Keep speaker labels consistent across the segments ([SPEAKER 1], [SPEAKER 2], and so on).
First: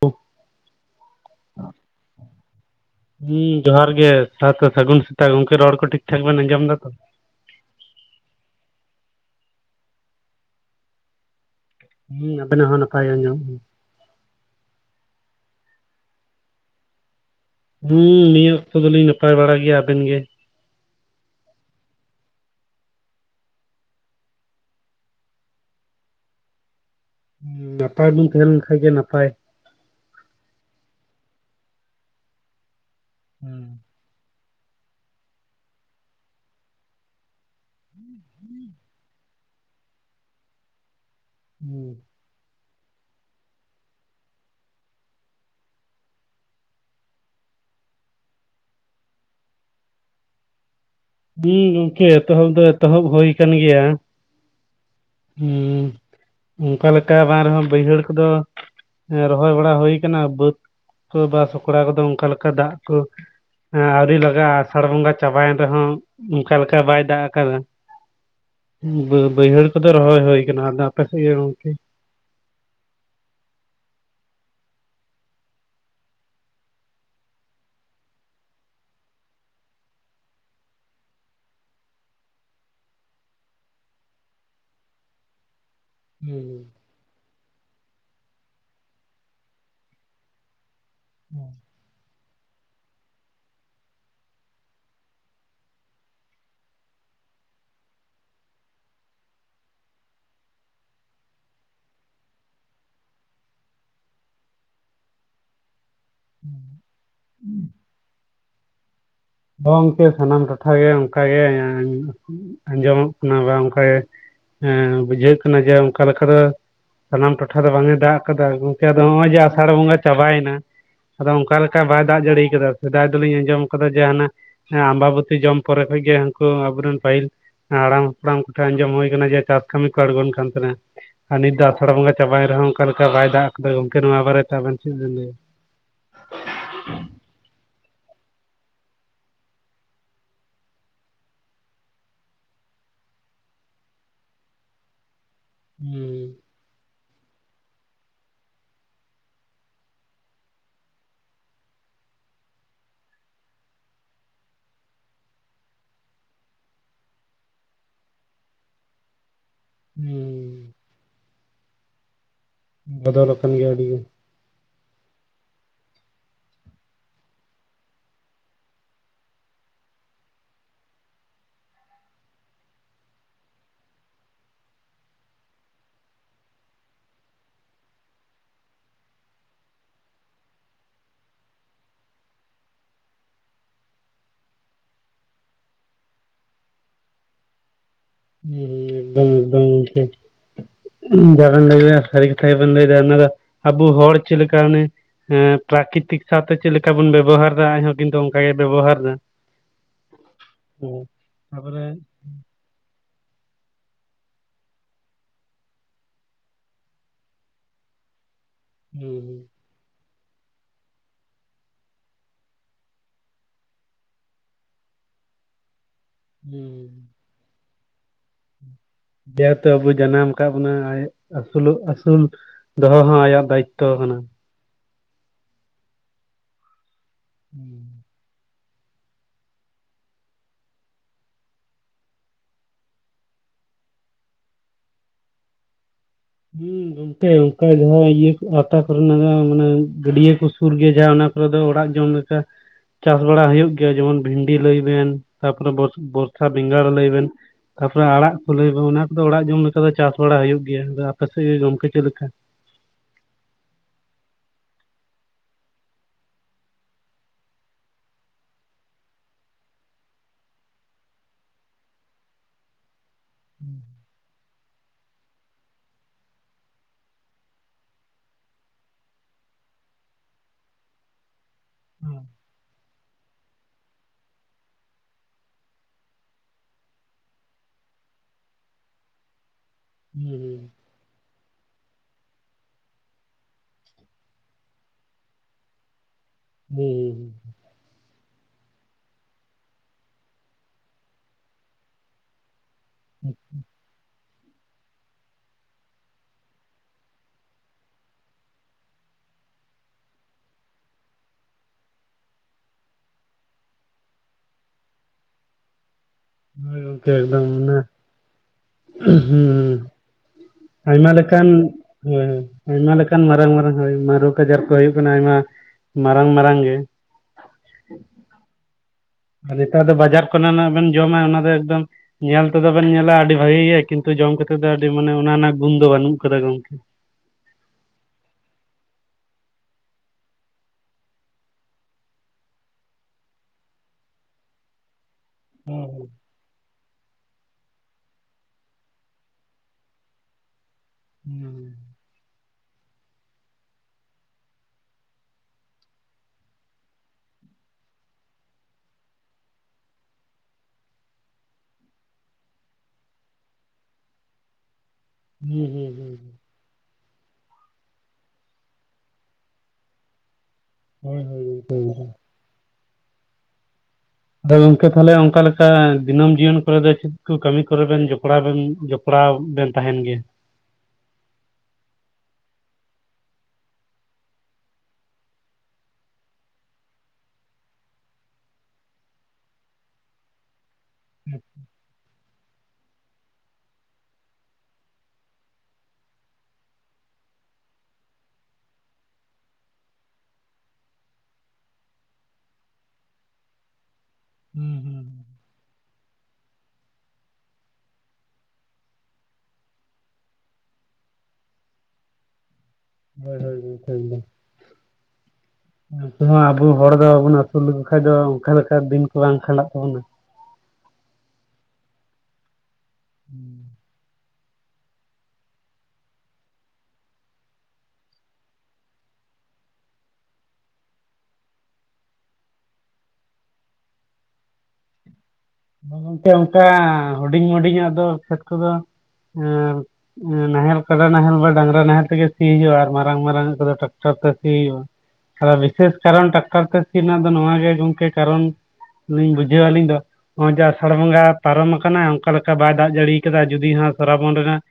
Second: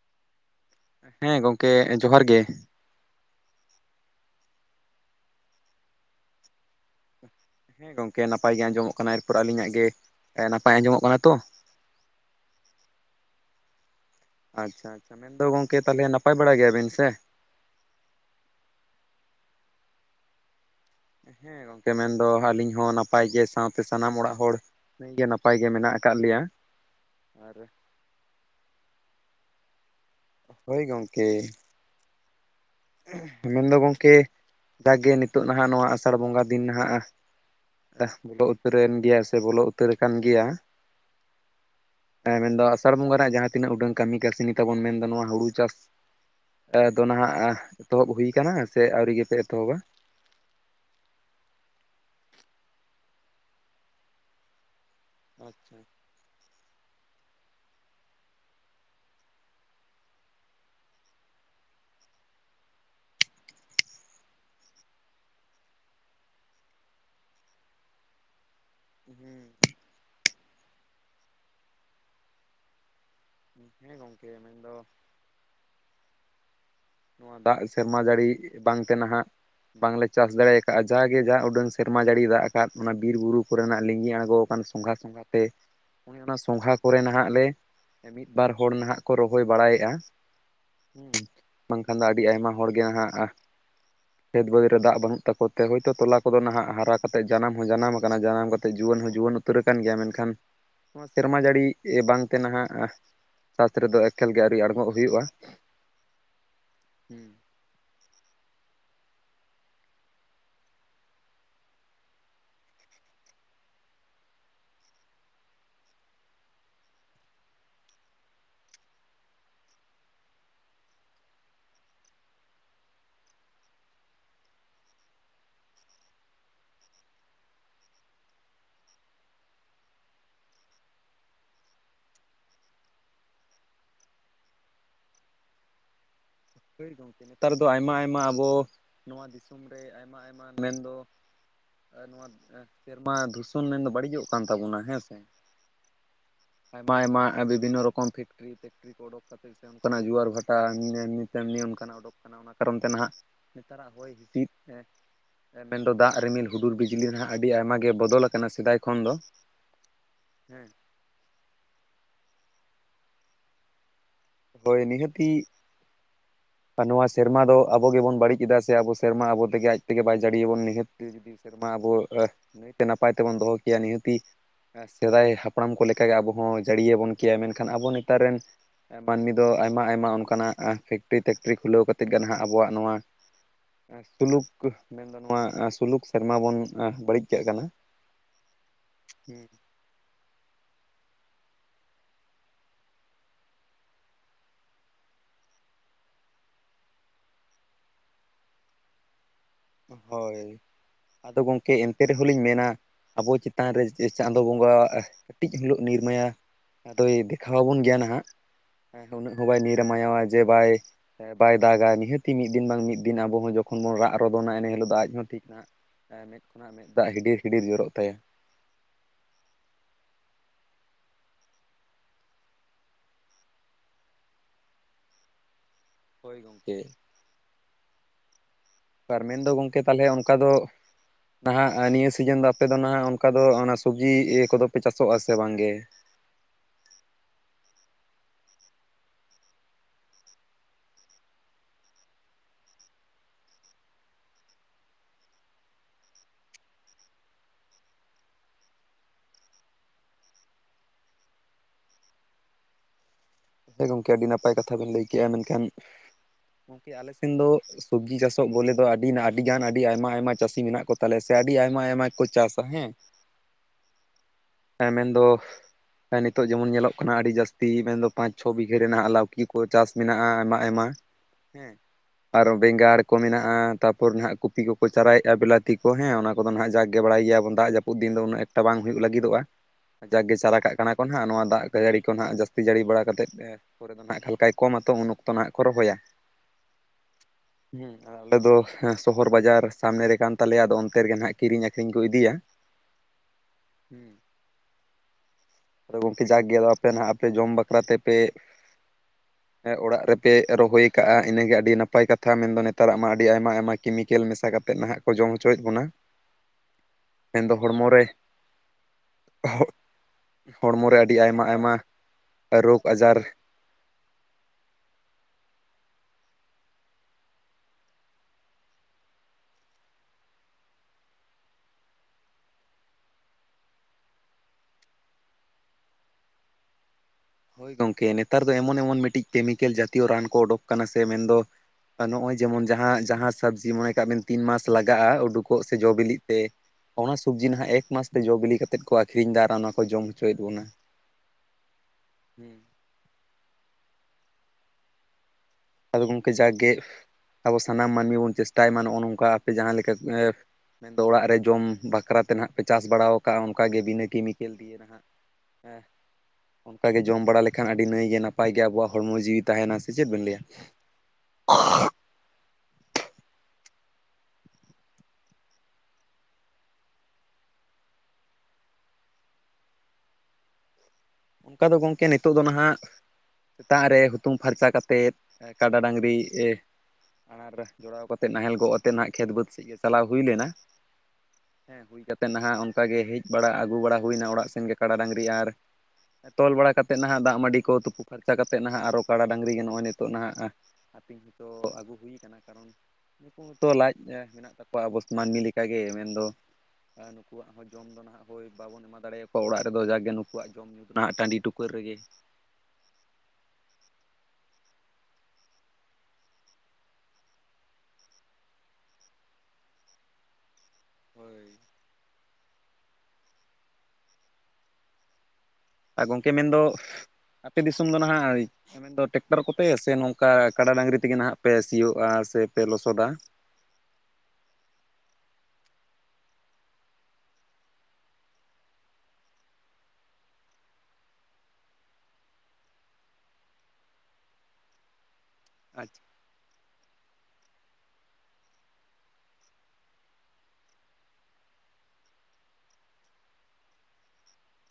[SPEAKER 1] ᱠᱚ [unintelligible]
[SPEAKER 2] ᱦᱮᱸ ᱜᱚᱢᱠᱮ ᱡᱚᱦᱟᱨ ᱜᱮ
[SPEAKER 1] ᱦᱩᱸ ᱡᱚᱦᱟᱨ ᱜᱮ ᱥᱟᱶᱛ ᱥᱟᱹᱜᱩᱱ ᱥᱮᱛᱟ ᱜᱚᱢᱠᱮ ᱨᱚᱲ ᱠᱚ ᱴᱷᱤᱠ ᱴᱷᱟᱠ ᱵᱮᱱ ᱟᱸᱡᱚᱢ ᱮᱫᱟᱛᱚ
[SPEAKER 2] ᱦᱮᱸ ᱜᱚᱝᱠᱮ ᱱᱟᱯᱟᱭ ᱜᱮ ᱟᱸᱡᱚᱢᱚᱜ ᱠᱟᱱᱟ ᱮᱨᱯᱚᱨ ᱟᱹᱞᱤᱧᱟᱜ ᱜᱮ ᱱᱟᱯᱟᱭ ᱟᱸᱡᱚᱢᱚᱜ ᱠᱟᱱᱟ ᱛᱚ
[SPEAKER 1] ᱦᱩᱸ ᱟᱵᱤᱱᱟᱜ ᱦᱚᱸ ᱱᱟᱯᱟᱭ ᱟᱸᱡᱚᱢᱚᱜ
[SPEAKER 2] ᱟᱪᱪᱷᱟ ᱟᱪᱪᱷᱟ ᱢᱮᱱᱫᱚ ᱜᱚᱝᱠᱮ ᱛᱟᱦᱚᱞᱮ ᱱᱟᱯᱟᱭ ᱵᱟᱲᱟᱭ ᱜᱮᱭᱟᱵᱤᱱ ᱥᱮ
[SPEAKER 1] ᱦᱩᱸ ᱱᱤᱭᱟᱹ ᱚᱠᱛᱚ ᱫᱚᱞᱤᱧ ᱱᱟᱯᱟᱭ ᱵᱟᱲᱟ ᱜᱮᱭᱟ ᱟᱵᱮᱱ ᱜᱮ
[SPEAKER 2] ᱦᱮᱸ ᱜᱚᱝᱠᱮ ᱢᱮᱱᱫᱚ ᱟᱹᱞᱤᱧ ᱦᱚᱸ ᱱᱟᱯᱟᱭ ᱜᱮ ᱥᱟᱶᱛᱮ ᱥᱟᱱᱟᱢ ᱚᱲᱟᱜ ᱦᱚᱲ ᱱᱟᱯᱟᱭ ᱜᱮ ᱢᱮᱱᱟᱜ ᱟᱠᱟᱫ ᱞᱮᱭᱟ ᱟᱨ
[SPEAKER 1] ᱱᱟᱯᱟᱭ ᱵᱚᱱ ᱛᱟᱦᱮᱸ ᱞᱮᱱ ᱠᱷᱟᱱ ᱜᱮ ᱱᱟᱯᱟᱭ
[SPEAKER 2] ᱦᱳᱭ ᱜᱚᱢᱠᱮ ᱢᱮᱱᱫᱚ
[SPEAKER 1] ᱦᱩᱸ
[SPEAKER 2] ᱜᱚᱢᱠᱮ ᱡᱟᱜᱮ ᱱᱤᱛᱚᱜ ᱱᱟᱦᱟᱜ ᱱᱚᱣᱟ ᱟᱥᱟᱲ ᱵᱚᱸᱜᱟ ᱫᱤᱱ ᱦᱟᱸᱜ ᱫᱟᱜ ᱠᱚ ᱯᱮᱨᱮᱱ [unintelligible] ᱜᱮᱭᱟ ᱥᱮ ᱵᱚᱞᱚ ᱩᱛᱟᱹᱨ ᱟᱠᱟᱱ ᱜᱮᱭᱟ
[SPEAKER 1] ᱦᱩᱸ [inaudible]
[SPEAKER 2] ᱢᱮᱱᱫᱚ ᱟᱥᱟᱲ ᱵᱚᱸᱜᱟ ᱨᱮᱭᱟᱜ ᱡᱟᱦᱟᱸ ᱛᱤᱱᱟᱹᱜ ᱩᱰᱟᱹᱝ ᱠᱟᱹᱢᱤ ᱠᱟᱹᱥᱱᱤ ᱛᱟᱵᱚᱱ ᱢᱮᱱᱫᱟ ᱱᱚᱣᱟ ᱦᱩᱲᱩ ᱪᱟᱥ ᱫᱚ ᱱᱟᱦᱟᱜ ᱮᱛᱚᱦᱚᱵ ᱦᱩᱭᱩ ᱠᱟᱱᱟ ᱥᱮ ᱟᱹᱣᱨᱤ ᱜᱮᱯᱮ ᱮᱛᱚᱦᱚᱵᱟ
[SPEAKER 1] ᱦᱩᱸ ᱜᱚᱝᱠᱮ ᱮᱛᱚᱦᱚᱵ ᱫᱚ ᱮᱛᱚᱦᱚᱵ ᱦᱩᱭ ᱟᱠᱟᱱ ᱜᱮᱭᱟ
[SPEAKER 2] ᱟᱪᱪᱷᱟ
[SPEAKER 1] ᱦᱮᱸ ᱚᱱᱠᱟ ᱞᱮᱠᱟ ᱵᱟᱝ ᱨᱮᱦᱚᱸ ᱵᱟᱹᱭᱦᱟᱹᱲ ᱠᱚᱫᱚ ᱨᱚᱦᱚᱭ ᱵᱟᱲᱟ ᱦᱩᱭ ᱟᱠᱟᱱᱟ ᱵᱟᱹᱫ ᱠᱚ ᱵᱟ ᱥᱠᱲᱟ ᱠᱚᱫᱚ ᱚᱱᱠᱟ ᱞᱮᱠᱟ ᱫᱟᱜ ᱠᱚ ᱟᱹᱣᱨᱤ ᱞᱟᱜᱟᱜᱼᱟ ᱟᱥᱟᱲ ᱵᱚᱸᱜᱟ ᱪᱟᱵᱟᱭᱮᱱ ᱨᱮᱦᱚᱸ ᱚᱱᱠᱟ ᱞᱮᱠᱟ ᱵᱟᱭ ᱫᱟᱜ ᱟᱠᱟᱫᱟ ᱵᱟᱹ
[SPEAKER 2] ᱦᱩᱸ
[SPEAKER 1] ᱵᱟᱹᱭᱦᱟᱹᱲ ᱠᱚᱫᱚ ᱨᱚᱦᱚᱭ ᱦᱩᱭ ᱟᱠᱟᱱᱟ ᱟᱫᱚ ᱟᱯᱮ ᱥᱮᱫ ᱜᱮ ᱜᱚᱝᱠᱮ
[SPEAKER 2] ᱦᱮᱸ ᱜᱚᱝᱠᱮ ᱢᱮᱱ ᱫᱚ ᱫᱟᱜ ᱥᱮᱨᱢᱟ ᱡᱟᱹᱲᱤ ᱵᱟᱝᱛᱮ ᱱᱟᱦᱟᱜ ᱵᱟᱝᱞᱮ ᱪᱟᱥ ᱫᱟᱲᱮ ᱟᱠᱟᱫᱼᱟ ᱡᱟᱜᱮ ᱡᱟᱦᱟᱸ ᱩᱰᱟᱹᱱ ᱥᱮᱨᱢᱟ ᱡᱟᱹᱲᱤ ᱫᱟᱜ ᱟᱠᱟᱫ ᱚᱱᱟ ᱵᱤᱨ ᱵᱩᱨᱩ ᱠᱚᱨᱮᱱᱟᱜ ᱞᱤᱸᱜᱤ ᱟᱬᱜᱚ ᱯᱟᱱ ᱥᱚᱸᱜᱷᱟ ᱥᱚᱸᱜᱷᱟᱛᱮ ᱩᱱᱤ ᱚᱱᱟ ᱥᱚᱸᱝᱜᱷᱟ ᱠᱚᱨᱮ ᱱᱟᱦᱟᱜ ᱞᱮ ᱢᱤᱫ ᱵᱟᱨ ᱦᱚᱲ ᱱᱟᱦᱟᱜ ᱠᱚ ᱨᱚᱦᱚᱭ ᱵᱟᱲᱟᱭᱮᱫᱼᱟ ᱦᱮ
[SPEAKER 1] ᱦᱮᱸ
[SPEAKER 2] ᱵᱟᱝᱠᱷᱟᱱ ᱫᱚ ᱟᱹᱰᱤ ᱟᱭᱢᱟ ᱦᱚᱲᱜᱮ ᱱᱟᱦᱟᱜ
[SPEAKER 1] [inaudible]
[SPEAKER 2] ᱠᱷᱮᱛ ᱵᱟᱹᱫᱽ ᱨᱮ ᱫᱟᱜ ᱵᱟᱹᱱᱩᱜ ᱛᱟᱠᱚᱛᱮ ᱦᱚᱭᱛᱳ ᱛᱚᱞᱟ ᱠᱚᱫᱚ ᱱᱟᱦᱟᱜ ᱦᱟᱨᱟ ᱠᱟᱛᱮᱫ ᱡᱟᱱᱟᱢ ᱦᱚᱸ ᱡᱟᱱᱟᱢ ᱟᱠᱟᱱᱟ ᱡᱟᱱᱟᱢ ᱠᱟᱛᱮ ᱡᱩᱣᱟᱹᱱ ᱦᱚᱸ ᱡᱩᱣᱟᱹᱱ ᱩᱛᱟᱹᱨ ᱟᱠᱟᱱ ᱜᱮᱭᱟ ᱢᱮᱱᱠᱷᱟᱱ ᱱᱚᱣᱟ ᱥᱮᱨᱢᱟ ᱡᱟᱹᱲᱤ ᱵᱟᱝᱛᱮ ᱱᱟᱦᱟᱜ ᱪᱟᱥ ᱨᱮᱫᱚ ᱮᱠᱮᱞ ᱜᱮ ᱟᱹᱣᱨᱤ ᱟᱬᱜᱚᱜ ᱦᱩᱭᱩᱜᱼᱟ
[SPEAKER 1] [inaudible]
[SPEAKER 2] [inaudible]
[SPEAKER 1] ᱜᱚᱝᱠᱮ ᱥᱟᱱᱟᱢ ᱴᱚᱴᱷᱟᱜᱮ ᱚᱱᱠᱟᱜᱮ ᱟᱸᱡᱚᱢᱚᱜ ᱠᱟᱱᱟ ᱵᱟ ᱚᱱᱠᱟᱜᱮ ᱦᱮᱸ ᱵᱩᱡᱷᱟᱹᱜ ᱠᱟᱱᱟ ᱡᱮ ᱚᱱᱠᱟ ᱞᱮᱠᱟ ᱫᱚ ᱥᱟᱱᱟᱢ ᱴᱚᱴᱷᱟ ᱫᱚ ᱵᱟᱝᱜᱼᱮ ᱫᱟᱜ ᱟᱠᱟᱫᱟ ᱜᱚᱢᱠᱮ ᱟᱫᱚ ᱱᱚᱜᱼᱚᱭ ᱡᱮ ᱟᱥᱟᱲ ᱵᱚᱸᱜᱟ ᱪᱟᱵᱟᱭᱮᱱᱟ ᱟᱫᱚ ᱚᱱᱠᱟ ᱞᱮᱠᱟ ᱵᱟᱭ ᱫᱟᱜ ᱡᱟᱹᱲᱤ ᱠᱟᱫᱟ ᱥᱮᱫᱟᱭ ᱫᱚᱞᱤᱧ ᱟᱸᱡᱚᱢ ᱠᱟᱫᱟ ᱡᱮ ᱦᱟᱱᱟᱜ ᱟᱢᱵᱟᱵᱛᱤ ᱡᱚᱢ ᱯᱚᱨᱮ ᱠᱷᱚᱡ ᱜᱮ ᱦᱟᱹᱱᱠᱩ ᱟᱵᱚᱨᱮᱱ ᱯᱟᱹᱦᱤᱞ ᱦᱟᱲᱟᱢ ᱦᱟᱯᱲᱟᱢ ᱠᱚᱴᱷᱮᱱ ᱟᱸᱡᱚᱢ ᱦᱩᱭ ᱟᱠᱟᱱᱟ ᱡᱮ ᱪᱟᱥ ᱠᱟᱹᱢᱤ ᱠᱚ ᱟᱲᱜᱚᱱ ᱠᱟᱱ ᱛᱟᱦᱮᱸᱱᱟ᱾ ᱟᱨ ᱱᱤᱛ ᱫᱚ ᱟᱥᱟᱲ ᱵᱚᱸᱜᱟ ᱪᱟᱵᱟᱭᱮᱱ ᱨᱮᱦᱚᱸ ᱚᱱᱠᱟ ᱞᱮᱠᱟ ᱵᱟᱭ ᱫᱟᱜ ᱟᱠᱟᱫᱟ ᱜᱚᱝᱠᱮ ᱱᱚᱣᱟ ᱵᱟᱨᱮᱛᱮ ᱟᱵᱮᱱ ᱪᱮᱫ ᱵᱮᱱ ᱞᱟᱹᱭᱟ?
[SPEAKER 2] ᱦᱚᱭ ᱜᱚᱝ ᱱᱮᱛᱟᱨ ᱫᱚ ᱟᱭᱢᱟ ᱟᱭᱢᱟ ᱟᱵᱚ ᱱᱚᱣᱟ ᱫᱤᱥᱚᱢ ᱨᱮ ᱟᱭᱢᱟ ᱟᱭᱢᱟ ᱢᱮᱱᱫᱚ ᱱᱚᱣᱟ ᱥᱮᱨᱢᱟ ᱫᱷᱩᱥᱚᱱ ᱢᱮᱱᱫᱚ ᱵᱟᱹᱲᱤᱡᱚᱜ ᱠᱟᱱ ᱛᱟᱵᱚᱱᱟ ᱦᱮᱸ ᱥᱮ᱾
[SPEAKER 1] ᱦᱩᱸ
[SPEAKER 2] ᱟᱭᱢᱟ ᱟᱭᱢᱟ ᱵᱤᱵᱷᱤᱱᱱᱚ ᱨᱚᱠᱚᱢ ᱯᱷᱮᱠᱴᱨᱤ ᱯᱷᱮᱠᱴᱨᱤ ᱠᱚ᱾ ᱚᱰᱳᱠ ᱠᱟᱛᱮᱫ ᱥᱮ ᱚᱱᱠᱟᱱᱟᱜ ᱡᱩᱣᱟᱨ ᱵᱷᱟᱴᱟ ᱮᱢᱱᱤ ᱛᱮᱢᱱᱤ ᱚᱱᱠᱟᱱᱟᱜ ᱚᱰᱳᱠ ᱠᱟᱱᱟ ᱚᱱᱟ ᱠᱟᱨᱚᱱ ᱛᱮ ᱱᱟᱦᱟᱜ᱾ ᱱᱮᱛᱟᱨᱟᱜ ᱦᱚᱭ ᱦᱤᱸᱥᱤᱫ ᱮ ᱢᱮᱱᱫᱚ ᱫᱟᱜ ᱨᱤᱢᱤᱞ ᱦᱩᱰᱩᱨ ᱵᱤᱡᱽᱞᱤ ᱨᱮᱦᱟᱜ ᱟᱹᱰᱤ ᱟᱭᱢᱟ ᱜᱮ ᱵᱚᱫᱚᱞ ᱟᱠᱟᱱᱟ ᱥᱮᱫᱟᱭ ᱠᱷᱚᱱ ᱫᱚ᱾
[SPEAKER 1] ᱦᱩᱸ
[SPEAKER 2] ᱦᱮᱸ
[SPEAKER 1] ᱵᱚᱫᱚᱞ ᱟᱠᱟᱱ ᱜᱮᱭᱟ ᱟᱹᱰᱤ ᱜᱮ᱾
[SPEAKER 2] ᱦᱳᱭ ᱱᱤᱦᱟᱹᱛᱤ
[SPEAKER 1] ᱦ
[SPEAKER 2] ᱟᱨ ᱱᱚᱣᱟ ᱥᱮᱨᱢᱟ ᱫᱚ ᱟᱵᱚ ᱜᱮᱵᱚᱱ ᱵᱟᱹᱲᱤᱡ ᱮᱫᱟ ᱥᱮ ᱟᱵᱚ ᱥᱮᱨᱢᱟ ᱟᱵᱚ ᱛᱮᱜᱮ ᱟᱡ ᱛᱮᱜᱮ ᱵᱟᱭ ᱡᱟᱹᱲᱤᱭᱟ ᱟᱵᱚᱱ ᱱᱤᱦᱟᱹᱛᱤ᱾ ᱥᱮᱨᱢᱟ ᱟᱵᱚ ᱱᱟᱭᱛᱮ ᱱᱟᱯᱟᱭ ᱛᱮᱵᱚᱱ ᱫᱚᱦᱚ ᱠᱮᱭᱟ ᱱᱤᱦᱟᱹᱛᱤ ᱥᱮᱫᱟᱭ ᱦᱟᱯᱲᱟᱢ ᱠᱚ ᱞᱮᱠᱟᱜᱮ ᱟᱵᱚ ᱦᱚᱸ ᱡᱟᱹᱲᱤᱭᱟᱵᱚᱱ ᱠᱮᱭᱟ ᱢᱮᱱᱠᱷᱟᱱ ᱟᱵᱚ ᱱᱮᱛᱟᱨ ᱨᱮᱱ ᱢᱟᱹᱱᱢᱤ ᱫᱚ ᱟᱭᱢᱟ ᱟᱭᱢᱟ ᱚᱱᱠᱟᱱᱟᱜ ᱯᱷᱮᱠᱴᱨᱤ ᱛᱮᱠᱴᱨᱤ ᱠᱷᱩᱞᱟᱹᱣ ᱠᱟᱛᱮᱫ ᱜᱮ ᱱᱟᱦᱟᱜ ᱟᱵᱚᱣᱟᱜ ᱱᱚᱣᱟ ᱥᱩᱞᱩᱠ ᱢᱮᱱᱫᱚ ᱱᱚᱣᱟ ᱥᱩᱞᱩᱠ ᱥᱮᱨᱢᱟ ᱵᱚᱱ ᱵᱟᱹᱲᱤᱡ ᱠᱟᱜ ᱠᱟᱱᱟ᱾
[SPEAKER 1] ᱦᱮᱸ ᱦᱩᱸ ᱮᱠᱫᱚᱢ ᱮᱠᱫᱚᱢ ᱴᱷᱤᱠ᱾ ᱡᱟ ᱵᱮᱱ ᱞᱟᱹᱭᱫᱟ ᱥᱟᱹᱨᱤ ᱠᱟᱛᱷᱟ ᱜᱮᱵᱮᱱ ᱞᱟᱹᱭᱫᱟ ᱚᱱᱟ ᱫᱚ ᱟᱵᱚ ᱦᱚᱲ ᱪᱮᱫ ᱞᱮᱠᱟ ᱚᱱᱮ ᱦᱮᱸ ᱯᱨᱟᱠᱨᱤᱛᱤᱠ ᱥᱟᱶᱛᱮ ᱪᱮᱫ ᱞᱮᱠᱟ ᱵᱚᱱ ᱵᱮᱵᱚᱦᱟᱨ ᱫᱟ ᱟᱡᱦᱚᱸ ᱠᱤᱱᱛᱩ ᱚᱱᱠᱟᱜᱮ ᱵᱮᱵᱚᱦᱟᱨ ᱫᱟ᱾
[SPEAKER 2] ᱦᱳᱭ ᱟᱫᱚ ᱜᱚᱝᱠᱮ
[SPEAKER 1] ᱛᱟᱯᱚᱨᱮ
[SPEAKER 2] ᱮᱱᱛᱮ ᱨᱮᱦᱚᱸ ᱦᱚᱞᱤᱧ ᱢᱮᱱᱟ ᱟᱵᱚ ᱪᱮᱛᱟᱱ ᱨᱮ ᱪᱟᱸᱫᱚ ᱵᱚᱸᱜᱟ ᱠᱟᱹᱴᱤᱡ ᱦᱤᱞᱳᱜ ᱱᱤᱨᱢᱟᱹᱭᱟ ᱟᱫᱚᱭ ᱫᱮᱠᱷᱟᱣ ᱟᱵᱚᱱ ᱜᱮᱭᱟ ᱱᱟᱦᱟᱸᱜ ᱩᱱᱟᱹᱜ
[SPEAKER 1] ᱦᱩᱸ
[SPEAKER 2] ᱦᱚᱸ ᱵᱟᱭ ᱱᱤᱨᱢᱟᱭᱟᱣᱟ ᱡᱮ ᱵᱟᱭᱼᱼ ᱵᱟᱭ ᱫᱟᱜᱟ ᱱᱤᱦᱟᱹᱛᱤ ᱢᱤᱫ ᱫᱤᱱ ᱵᱟᱝ ᱢᱤᱫ ᱫᱤᱱ ᱟᱵᱚ ᱦᱚᱸ ᱡᱚᱠᱷᱚᱱ ᱵᱚᱱ ᱨᱟᱜ ᱨᱚᱫᱚᱱᱟ ᱮᱱᱹ ᱦᱤᱞᱳᱜ ᱫᱚ ᱟᱡ ᱦᱚᱸ ᱴᱷᱤᱠ ᱢᱮᱫ
[SPEAKER 1] ᱦᱩᱸ
[SPEAKER 2] ᱠᱷᱚᱱᱟᱜ ᱢᱮᱫ ᱫᱟᱜ ᱦᱤᱰᱤᱨ ᱦᱤᱰᱤᱨ ᱡᱚᱨᱚᱜ ᱛᱟᱭᱟ᱾
[SPEAKER 1] ᱡᱮᱦᱮᱛᱩ ᱟᱵᱩᱭ ᱡᱟᱱᱟᱢ ᱟᱠᱟᱫ ᱵᱚᱱᱟ ᱟᱡᱼᱮ ᱟᱥᱩᱞᱚᱜ ᱟᱹᱥᱩᱞ ᱫᱚᱦᱚ ᱦᱚᱸ ᱟᱭᱟᱜ ᱫᱟᱭᱤᱛᱛᱚ ᱠᱟᱱᱟ᱾
[SPEAKER 2] ᱦᱳᱭ ᱜᱚᱢᱠᱮ᱾
[SPEAKER 1] ᱦᱮᱸᱻ
[SPEAKER 2] ᱟᱨ ᱢᱮᱱᱫᱚ ᱜᱚᱝᱠᱮ ᱛᱟᱦᱚᱞᱮ ᱚᱱᱠᱟ ᱫᱚ ᱱᱟᱦᱟᱜ ᱱᱤᱭᱟᱹ ᱥᱤᱡᱤᱱ ᱫᱚ ᱟᱯᱮ ᱫᱚ ᱱᱟᱦᱟᱜ ᱚᱱᱠᱟ ᱫᱚ ᱚᱱᱟ ᱥᱚᱵᱡᱤᱤᱭᱟᱹ ᱠᱚᱫᱚᱯᱮ ᱪᱟᱥᱚᱜᱼᱟ ᱥᱮ ᱵᱟᱝᱜᱮ
[SPEAKER 1] ᱦᱩ ᱦᱩ ᱚᱱᱛᱮ ᱚᱝᱠᱟ ᱫᱚᱭ ᱤᱭᱟᱹ ᱠᱚ ᱟᱛᱟ ᱠᱚᱨᱮᱱᱟᱜ ᱡᱟᱦᱟ ᱢᱟᱱᱮ ᱜᱟᱹᱰᱭᱟᱹ ᱠᱚ ᱥᱩᱨ ᱜᱮ ᱡᱟᱦᱟᱸ ᱚᱱᱟ ᱨᱮᱫᱚ ᱚᱲᱟᱜ ᱡᱚᱢ ᱞᱮᱠᱟ ᱪᱟᱥ ᱵᱟᱲᱟ ᱦᱩᱭᱩᱜ ᱜᱮᱭᱟ ᱡᱮᱢᱚᱱ ᱵᱷᱤᱱᱰᱤ ᱞᱟᱹᱭ ᱵᱮᱱ ᱛᱟᱯᱚᱨᱮ ᱵᱚᱥ ᱵᱚᱨᱥᱟ ᱵᱮᱸᱜᱟᱲ ᱞᱟᱹᱭ ᱵᱮᱱ ᱛᱟᱯᱚᱨᱮ ᱟᱲᱟᱜ ᱠᱚ ᱞᱟᱹᱭ ᱚᱱᱟ ᱠᱚᱫᱚ ᱟᱲᱟᱜ ᱡᱚᱢ ᱞᱮᱠᱟ ᱫᱚ ᱪᱟᱥ ᱵᱟᱲᱟ ᱦᱩᱭᱩᱜ ᱜᱮᱭᱟ ᱟᱫᱚ ᱟᱯᱮ [inaudible] ᱜᱚᱢᱠᱮ ᱪᱮᱫ ᱞᱮᱠᱟ
[SPEAKER 2] ᱦᱮ ᱜᱚᱢᱠᱮ ᱟᱹᱰᱤ ᱱᱟᱯᱟᱭ ᱠᱟᱛᱷᱟ ᱵᱤᱱ ᱞᱟᱹᱭ ᱠᱮᱜᱼᱟ ᱢᱮᱱᱠᱷᱟᱱ ᱜᱚᱢᱠᱮ ᱟᱞᱮ ᱥᱮᱱ ᱫᱚ ᱥᱚᱵᱡᱤ ᱪᱟᱥᱚᱜ ᱵᱚᱞᱮ ᱫᱚ ᱟᱹᱰᱤ ᱟᱹᱰᱤ ᱥᱚᱵᱡᱤ ᱪᱟᱥᱚᱜ ᱵᱚᱞᱮ ᱫᱚ ᱟᱹᱰᱤ ᱱᱟ ᱟ. ᱰᱤ ᱜᱟᱱ ᱟ. ᱰᱤ ᱟᱭᱢᱟ ᱟᱭᱢᱟ ᱪᱟᱹᱥᱤ ᱢᱮᱱᱟᱜ ᱠᱚ ᱛᱟᱞᱮᱭᱟ ᱥᱮ ᱟᱹᱰᱤ ᱟᱭᱢᱟ ᱟᱭᱢᱟ ᱜᱮ [inaudible] ᱠᱚ ᱪᱟᱥᱟ ᱦᱮᱸ
[SPEAKER 1] ᱦᱮᱸ [inaudible]
[SPEAKER 2] ᱦᱮᱸ ᱢᱮᱱᱫᱚ ᱦᱮ ᱱᱤᱛᱚᱜ ᱡᱮᱢᱚᱱ ᱧᱮᱞᱚᱜ ᱠᱟᱱᱟ ᱟᱹᱰᱤ ᱡᱟᱹᱥᱛᱤ ᱢᱮᱱᱫᱚ ᱯᱟᱸᱪ ᱪᱷᱚ ᱵᱤᱜᱷᱟᱹ ᱨᱮᱱᱟᱜ ᱞᱟᱹᱣᱠᱤ ᱠᱚ ᱪᱟᱥ ᱢᱮᱱᱟᱜᱼᱟ ᱟᱭᱢᱟ ᱟᱭᱢᱟ ᱦᱮᱸ
[SPEAKER 1] [inaudible]
[SPEAKER 2] ᱟᱨᱚ ᱵᱮᱸᱜᱟᱲ ᱠᱚ ᱢᱮᱱᱟᱜᱼᱟ ᱛᱟᱯᱚᱨ ᱱᱟᱦᱟᱜ ᱠᱩᱯᱤ ᱠᱚᱠᱚ ᱪᱟᱨᱟᱭᱮᱜᱼᱟ ᱵᱞᱟᱹᱛᱤ ᱠᱚ ᱦᱮᱸ ᱚᱱᱟ ᱠᱚᱫᱚ ᱱᱟᱦᱟᱜ ᱡᱟᱜ ᱜᱮ ᱵᱟᱲᱟᱭ ᱜᱮᱭᱟᱵᱚᱱ ᱫᱟᱜ ᱡᱟᱯᱩᱫ ᱩᱫᱤᱱ ᱫᱚ ᱩᱱᱟᱹᱜ ᱮᱠᱴᱟ ᱵᱟᱝ ᱦᱩᱭᱩᱜ ᱞᱟᱹᱜᱤᱫᱚᱜᱼᱟ ᱡᱟᱜ ᱜᱮ ᱥᱟᱨᱟ
[SPEAKER 1] ᱦᱩᱸ
[SPEAKER 2] ᱠᱟᱜ ᱠᱟᱱᱟ ᱠᱚᱱ ᱦᱟ ᱱᱚᱣᱟ ᱫᱟᱜ ᱡᱟᱹᱲᱤ [inaudible] ᱠᱚ ᱱᱟᱦᱜ ᱡᱟᱹᱥᱛᱤ ᱡᱟᱹᱲᱤ ᱵᱟᱲᱟ ᱠᱟ ᱛᱮᱫ ᱮᱦ ᱯᱚᱨᱮᱫᱚ ᱱᱟᱦᱟᱜ ᱟᱠᱟᱞᱮᱠᱟᱭ ᱠᱚᱢᱟ ᱛᱚ ᱩᱱ ᱚᱠᱛᱚ ᱱᱟᱦᱟᱜ ᱠᱚ ᱨᱚᱦᱚᱭᱟ
[SPEAKER 1] ᱦᱩᱸ ᱦᱩᱸ
[SPEAKER 2] ᱦᱮᱸ ᱟᱨ ᱟᱞᱮ ᱫᱚ ᱦᱟᱸᱜ ᱥᱚᱦᱚᱨ ᱵᱟᱡᱟᱨ ᱥᱟᱢᱱᱮ ᱨᱮ ᱠᱟᱱ ᱛᱟᱞᱮᱭᱟ ᱟᱫᱚ ᱚᱱᱛᱮ ᱨᱮᱜᱮ ᱱᱟᱦᱟᱜ ᱠᱤᱨᱤᱧ ᱟᱹᱠᱷᱨᱤᱧ ᱠᱚ ᱤᱫᱤᱭᱟ
[SPEAKER 1] [unintelligible]
[SPEAKER 2] ᱟᱫᱚ ᱜᱚᱝᱠᱮ ᱡᱟᱠ ᱜᱮ ᱟᱫᱚ ᱟᱯᱮ ᱱᱟᱦᱟᱜ ᱟᱯᱮ ᱡᱚᱢ ᱵᱟᱠᱷᱨᱟ ᱛᱮᱯᱮ ᱦᱮ ᱚᱲᱟᱜ ᱨᱮᱯᱮ ᱨᱚᱦᱚᱭ ᱠᱟᱜᱼᱟ ᱤᱱᱟᱹᱜᱮ ᱟᱹᱰᱤ ᱱᱟᱯᱟᱭ ᱠᱟᱛᱷᱟ ᱢᱮᱱᱫᱚ ᱱᱮᱛᱟᱨᱟᱜ ᱢᱟ ᱟᱹᱰᱤ ᱟᱭᱢᱟ ᱟᱭᱢᱟ ᱠᱮᱢᱤᱠᱮᱞ ᱢᱮᱥᱟ ᱠᱟᱛᱮᱫ ᱱᱟᱦᱟᱜ ᱠᱚ ᱡᱚᱢ ᱦᱚᱪᱚᱭᱮᱫ ᱵᱚᱱᱟ
[SPEAKER 1] [unintelligible] ᱮᱠᱫᱚᱢ
[SPEAKER 2] ᱢᱮᱱᱫᱚ
[SPEAKER 1] ᱚᱱᱟ
[SPEAKER 2] ᱦᱚᱲᱢᱚ ᱨᱮ
[SPEAKER 1] ᱦᱩᱸ
[SPEAKER 2] [unintelligible] ᱨᱮ
[SPEAKER 1] ᱟᱭᱢᱟ
[SPEAKER 2] ᱟᱹᱰᱤ
[SPEAKER 1] ᱞᱮᱠᱟᱱ
[SPEAKER 2] ᱟᱭᱢᱟ
[SPEAKER 1] ᱦᱳᱭ ᱦᱳᱭ
[SPEAKER 2] ᱨᱳᱜᱽ
[SPEAKER 1] ᱟᱭᱢᱟ
[SPEAKER 2] ᱟᱡᱟᱨ
[SPEAKER 1] ᱞᱮᱠᱟᱱ ᱢᱟᱨᱟᱝ ᱢᱟᱨᱟᱝ ᱦᱳᱭ ᱢᱟ ᱨᱳᱜᱽ ᱟᱡᱟᱨ ᱠᱚ ᱦᱩᱭᱩᱜ ᱠᱟᱱᱟ ᱟᱭᱢᱟ ᱢᱟᱨᱟᱝ ᱢᱟᱨᱟᱝ ᱜᱮ ᱟᱨ ᱱᱮᱛᱟᱨ ᱫᱚ ᱵᱟᱡᱟᱨ ᱠᱚ ᱨᱮᱱᱟᱜ ᱵᱮᱱ ᱡᱚᱢᱟ ᱚᱱᱟ ᱫᱚ ᱮᱠᱫᱚᱢ ᱧᱮᱞ ᱛᱮᱫᱚ ᱵᱮᱱ ᱧᱮᱞᱟ ᱟᱹᱰᱤ ᱵᱷᱟᱜᱮ ᱜᱮᱭᱟ, ᱠᱤᱱᱛᱩ ᱡᱚᱢ ᱠᱟᱛᱮᱫ ᱫᱚ ᱟᱹᱰᱤ ᱢᱟᱱᱮ ᱚᱱᱟ ᱨᱮᱱᱟᱜ ᱜᱩᱱ ᱫᱚ ᱵᱟᱹᱱᱩᱜ ᱟᱠᱟᱫᱟ ᱜᱚᱝᱠᱮ
[SPEAKER 2] ᱦᱳᱭ ᱜᱚᱢᱠᱮ ᱱᱮᱛᱟᱨ ᱫᱚ ᱮᱢᱚᱱ ᱮᱢᱚᱱ ᱢᱤᱫᱴᱤᱡ ᱠᱮᱢᱤᱠᱮᱞ ᱡᱟᱹᱛᱤᱭᱚ ᱨᱟᱱ ᱠᱚ ᱳᱰᱳᱠ ᱠᱟᱱᱟ ᱥᱮ ᱢᱮᱱᱫᱚ ᱟ ᱱᱚᱜᱼᱚᱭ ᱡᱮᱢᱚᱱ ᱡᱟᱦᱟᱸ ᱡᱟᱦᱟᱸ ᱥᱟᱵᱽᱡᱤ ᱢᱚᱱᱮ ᱠᱟᱜ ᱵᱮᱱ ᱛᱤᱱ ᱢᱟᱥ ᱞᱟᱜᱟᱜᱼᱟ ᱩᱰᱩᱠᱚᱜ ᱥᱮ ᱡᱚ
[SPEAKER 1] ᱦᱩᱸ
[SPEAKER 2] ᱵᱤᱞᱤᱜ ᱛᱮ ᱚᱱᱟ ᱥᱚᱵᱡᱤ ᱱᱟᱦᱟᱜ ᱮᱠᱢᱟᱥ ᱛᱮ ᱡᱚ ᱵᱤᱞᱤ ᱠᱟᱛᱮᱫ ᱠᱚ ᱟᱠᱷᱨᱤᱧ ᱮᱫᱟ ᱟᱨ ᱚᱱᱟ ᱠᱚ ᱡᱚᱢ ᱦᱚᱪᱚᱭᱮᱫ ᱵᱚᱱᱟ
[SPEAKER 1] ᱦᱮᱸ
[SPEAKER 2] ᱦᱩᱸ ᱟᱫᱚ ᱜᱚᱢᱠᱮ ᱡᱟᱜᱮ ᱟᱵᱚ ᱥᱟᱱᱟᱢ ᱢᱟᱹᱱᱢᱤ ᱵᱚᱱ ᱪᱮᱥᱴᱟᱭ ᱢᱟ ᱱᱚᱜᱚ ᱱᱚᱝᱠᱟ ᱟᱯᱮ ᱡᱟᱦᱟᱸ ᱞᱮᱠᱟ [unintelligible] ᱢᱮᱱᱫᱚ ᱚᱲᱟᱜ ᱨᱮ ᱡᱚᱢ ᱵᱟᱠᱷᱨᱟᱛᱮ ᱱᱟᱦᱟᱜ ᱯᱮ ᱪᱟᱥ ᱵᱟᱲᱟᱣᱟ ᱟᱠᱟᱜ ᱚᱱᱠᱟ ᱜᱮ ᱵᱤᱱᱟᱹ ᱠᱮᱢᱤᱠᱮᱞ ᱫᱤᱭᱮ ᱱᱟᱦᱟᱜ
[SPEAKER 1] ᱦᱩᱸ
[SPEAKER 2] ᱦᱮᱸ
[SPEAKER 1] ᱦᱩᱸ ᱦᱩᱸ ᱦᱩᱸ
[SPEAKER 2] ᱚᱱᱠᱟᱜᱮ ᱡᱚᱢ ᱵᱟᱲᱟ ᱞᱮᱠᱷᱟᱱ ᱟᱹᱰᱤ ᱱᱟᱹᱭᱜᱮ ᱱᱟᱯᱟᱭ ᱜᱮ ᱟᱵᱚᱣᱟᱜ ᱦᱚᱲᱢᱚ ᱡᱤᱣᱤ ᱛᱟᱦᱮᱱᱟ ᱥᱮ ᱪᱮᱫ ᱵᱮᱱ ᱞᱟᱹᱭᱟ
[SPEAKER 1] ᱦᱳᱭ ᱦᱳᱭ ᱦᱳᱭ [unintelligible] ᱟᱫᱚ ᱜᱚᱝᱠᱮ ᱛᱟᱦᱚᱞᱮ ᱚᱱᱠᱟ ᱞᱮᱠᱟ ᱫᱤᱱᱟᱹᱢ ᱡᱤᱭᱚᱱ ᱠᱚᱨᱮ ᱫᱚ ᱪᱮᱫ ᱠᱚ ᱠᱟᱹᱢᱤ ᱠᱚᱨᱮ ᱵᱮᱱ ᱡᱚᱯᱲᱟᱣ ᱵᱮᱱ ᱡᱚᱯᱲᱟᱣ ᱯᱚᱲᱟᱣ ᱵᱮᱱ ᱛᱟᱦᱮᱱ ᱜᱮ
[SPEAKER 2] ᱚᱱᱠᱟ ᱫᱚ ᱜᱚᱢᱠᱮ ᱱᱤᱛᱚᱜ ᱫᱚ ᱱᱟᱦᱟᱜ ᱥᱮᱛᱟᱜ ᱨᱮ ᱦᱩᱛᱩᱢ ᱯᱷᱟᱨᱪᱟ ᱠᱟᱛᱮᱫ ᱠᱟᱰᱟ ᱰᱟᱹᱝᱨᱤ ᱮᱦ ᱟᱨ ᱡᱚᱲᱟᱣ ᱠᱟᱛᱮᱫ ᱱᱟᱦᱮᱞ ᱜᱚᱜ ᱟᱛᱮᱫ ᱱᱟᱜ ᱠᱷᱮᱛ ᱵᱟᱹᱫᱽ ᱥᱮᱫ ᱜᱮ ᱪᱟᱞᱟᱣ ᱦᱩᱭ ᱞᱮᱱᱟ
[SPEAKER 1] ᱟᱪᱪᱷᱟ [unintelligible]
[SPEAKER 2] ᱦᱮ ᱦᱩᱭ ᱠᱟᱛᱮᱫ ᱱᱟᱦᱟᱜ ᱚᱱᱠᱟ ᱜᱮ ᱦᱮᱡ ᱵᱟᱲᱟ ᱟᱹᱜᱩ ᱵᱟᱲᱟ ᱦᱩᱭᱱᱟ ᱚᱲᱟᱜ ᱥᱮᱱ ᱜᱮ ᱠᱟᱰᱟ ᱰᱟᱹᱝᱨᱤ ᱟᱨ ᱛᱚᱞ ᱵᱟᱲᱟ ᱠᱟᱛᱮᱜ ᱱᱟᱦᱟᱜ ᱫᱟᱜ ᱢᱟᱹᱰᱤ ᱠᱚ ᱛᱩᱯᱩ ᱯᱷᱟᱨᱪᱟ ᱠᱟᱛᱮᱫ ᱱᱟᱦᱟᱜ ᱟᱨᱚ ᱠᱟᱰᱟ ᱰᱟᱹᱝᱨᱤ ᱜᱮ ᱱᱚᱜᱼᱚᱭ ᱱᱤᱛᱚᱜ ᱱᱟᱦᱟᱜ- ᱦᱚ ᱛᱚ ᱟᱹᱜᱩ ᱦᱩᱭ ᱠᱟᱱᱟ ᱠᱟᱨᱚᱱ- ᱩᱱᱠᱩ ᱛᱚ ᱞᱟᱡ ᱢᱮᱱᱟᱜ
[SPEAKER 1] ᱦᱩᱸ
[SPEAKER 2] ᱛᱟᱠᱚᱣᱟ ᱟᱵᱚ
[SPEAKER 1] ᱦᱩᱸ
[SPEAKER 2] ᱢᱟᱹᱱᱢᱤ ᱞᱮᱠᱟᱜᱮ ᱢᱮᱱᱫᱚ- ᱟᱨ ᱱᱩᱠᱩᱣᱟᱜ ᱦᱚᱸ ᱡᱚᱢ ᱫᱚ ᱱᱟᱦᱟᱜ ᱦᱳᱭ ᱵᱟᱵᱚᱱ ᱮᱢᱟ ᱫᱟᱲᱮᱭᱟᱠᱚᱣᱟ ᱚᱲᱟᱜ ᱨᱮᱫᱚ ᱡᱟᱜᱮ ᱱᱩᱠᱩᱣᱟᱜ ᱡᱚᱢ ᱧᱩ- ᱱᱟᱦᱟᱜ ᱴᱟᱺᱰᱤ ᱴᱩᱠᱟᱹ ᱨᱮᱜᱮ᱾
[SPEAKER 1] [unintelligible] ᱟᱵᱚ ᱦᱚᱲ ᱫᱚ ᱵᱟᱵᱚᱱ ᱟᱹᱥᱩᱞ ᱞᱮᱠᱚ ᱠᱷᱟᱡ ᱫᱚ ᱚᱝᱠᱟ ᱞᱮᱠᱟ ᱫᱤᱱ ᱠᱚ ᱵᱟᱝ ᱠᱷᱟᱸᱰᱟᱜ ᱛᱟᱵᱚᱱᱟ᱾
[SPEAKER 2] ᱦᱳᱭ
[SPEAKER 1] [unintelligible]
[SPEAKER 2] ᱜᱚᱝᱠᱮ ᱢᱮᱱ ᱫᱚ ᱟᱯᱮ ᱫᱤᱥᱚᱢ ᱫᱚ ᱱᱟᱦᱟᱜ- ᱢᱮᱱᱫᱚ ᱴᱮᱠᱴᱟᱨ ᱠᱚᱛᱮ ᱥᱮ ᱱᱚᱝᱠᱟ ᱠᱟᱰᱟ ᱰᱟᱝᱨᱤ ᱛᱮᱜᱮ ᱱᱟᱦᱟᱜ ᱯᱮ ᱥᱤᱭᱳᱜᱼᱟ ᱥᱮ ᱯᱮ ᱞᱚᱥᱚᱫᱟ
[SPEAKER 1] ᱜᱚᱝᱠᱮ ᱚᱱᱠᱟ ᱦᱩᱰᱤᱧ ᱦᱩᱰᱤᱧᱟᱜ ᱫᱚ ᱠᱷᱮᱛ ᱠᱚᱫᱚ ᱱᱟᱦᱮᱞ ᱠᱟᱰᱟ ᱱᱟᱦᱮᱞ ᱵᱟ ᱰᱟᱝᱨᱟ ᱱᱟᱦᱮᱞ ᱛᱮᱜᱮ ᱥᱤ ᱦᱩᱭᱳᱜ ᱟᱨ ᱢᱟᱨᱟᱝ ᱢᱟᱨᱟᱝ ᱠᱩᱫᱚ ᱴᱟᱠᱴᱟᱨ ᱛᱮ ᱥᱤ ᱦᱩᱭᱩᱜᱼᱟ᱾ [inaudible] ᱛᱟᱦᱞᱮ ᱵᱤᱥᱮᱥ ᱠᱟᱨᱚᱱ ᱴᱟᱠᱴᱟᱨ ᱛᱮ ᱥᱤ ᱨᱮᱱᱟᱜ ᱫᱚ ᱱᱚᱣᱟ ᱜᱮ ᱜᱚᱝᱠᱮ ᱠᱟᱨᱚᱱ ᱞᱤᱧ ᱵᱩᱡᱷᱟᱹᱣᱟ ᱟᱹᱞᱤᱧ ᱫᱚ- ᱱᱚᱜᱼᱚᱭ ᱡᱮ ᱟᱥᱟᱲ ᱵᱚᱸᱜᱟ ᱯᱟᱨᱚᱢ ᱟᱠᱟᱱᱟ ᱚᱝᱠᱟ ᱞᱮᱠᱟ ᱵᱟᱭ ᱫᱟᱜ ᱡᱟᱹᱲᱤᱭ ᱠᱟᱫᱟ ᱡᱩᱫᱤ ᱦᱟᱜ ᱥᱨᱟᱵᱚᱱ ᱨᱮᱱᱟᱜ-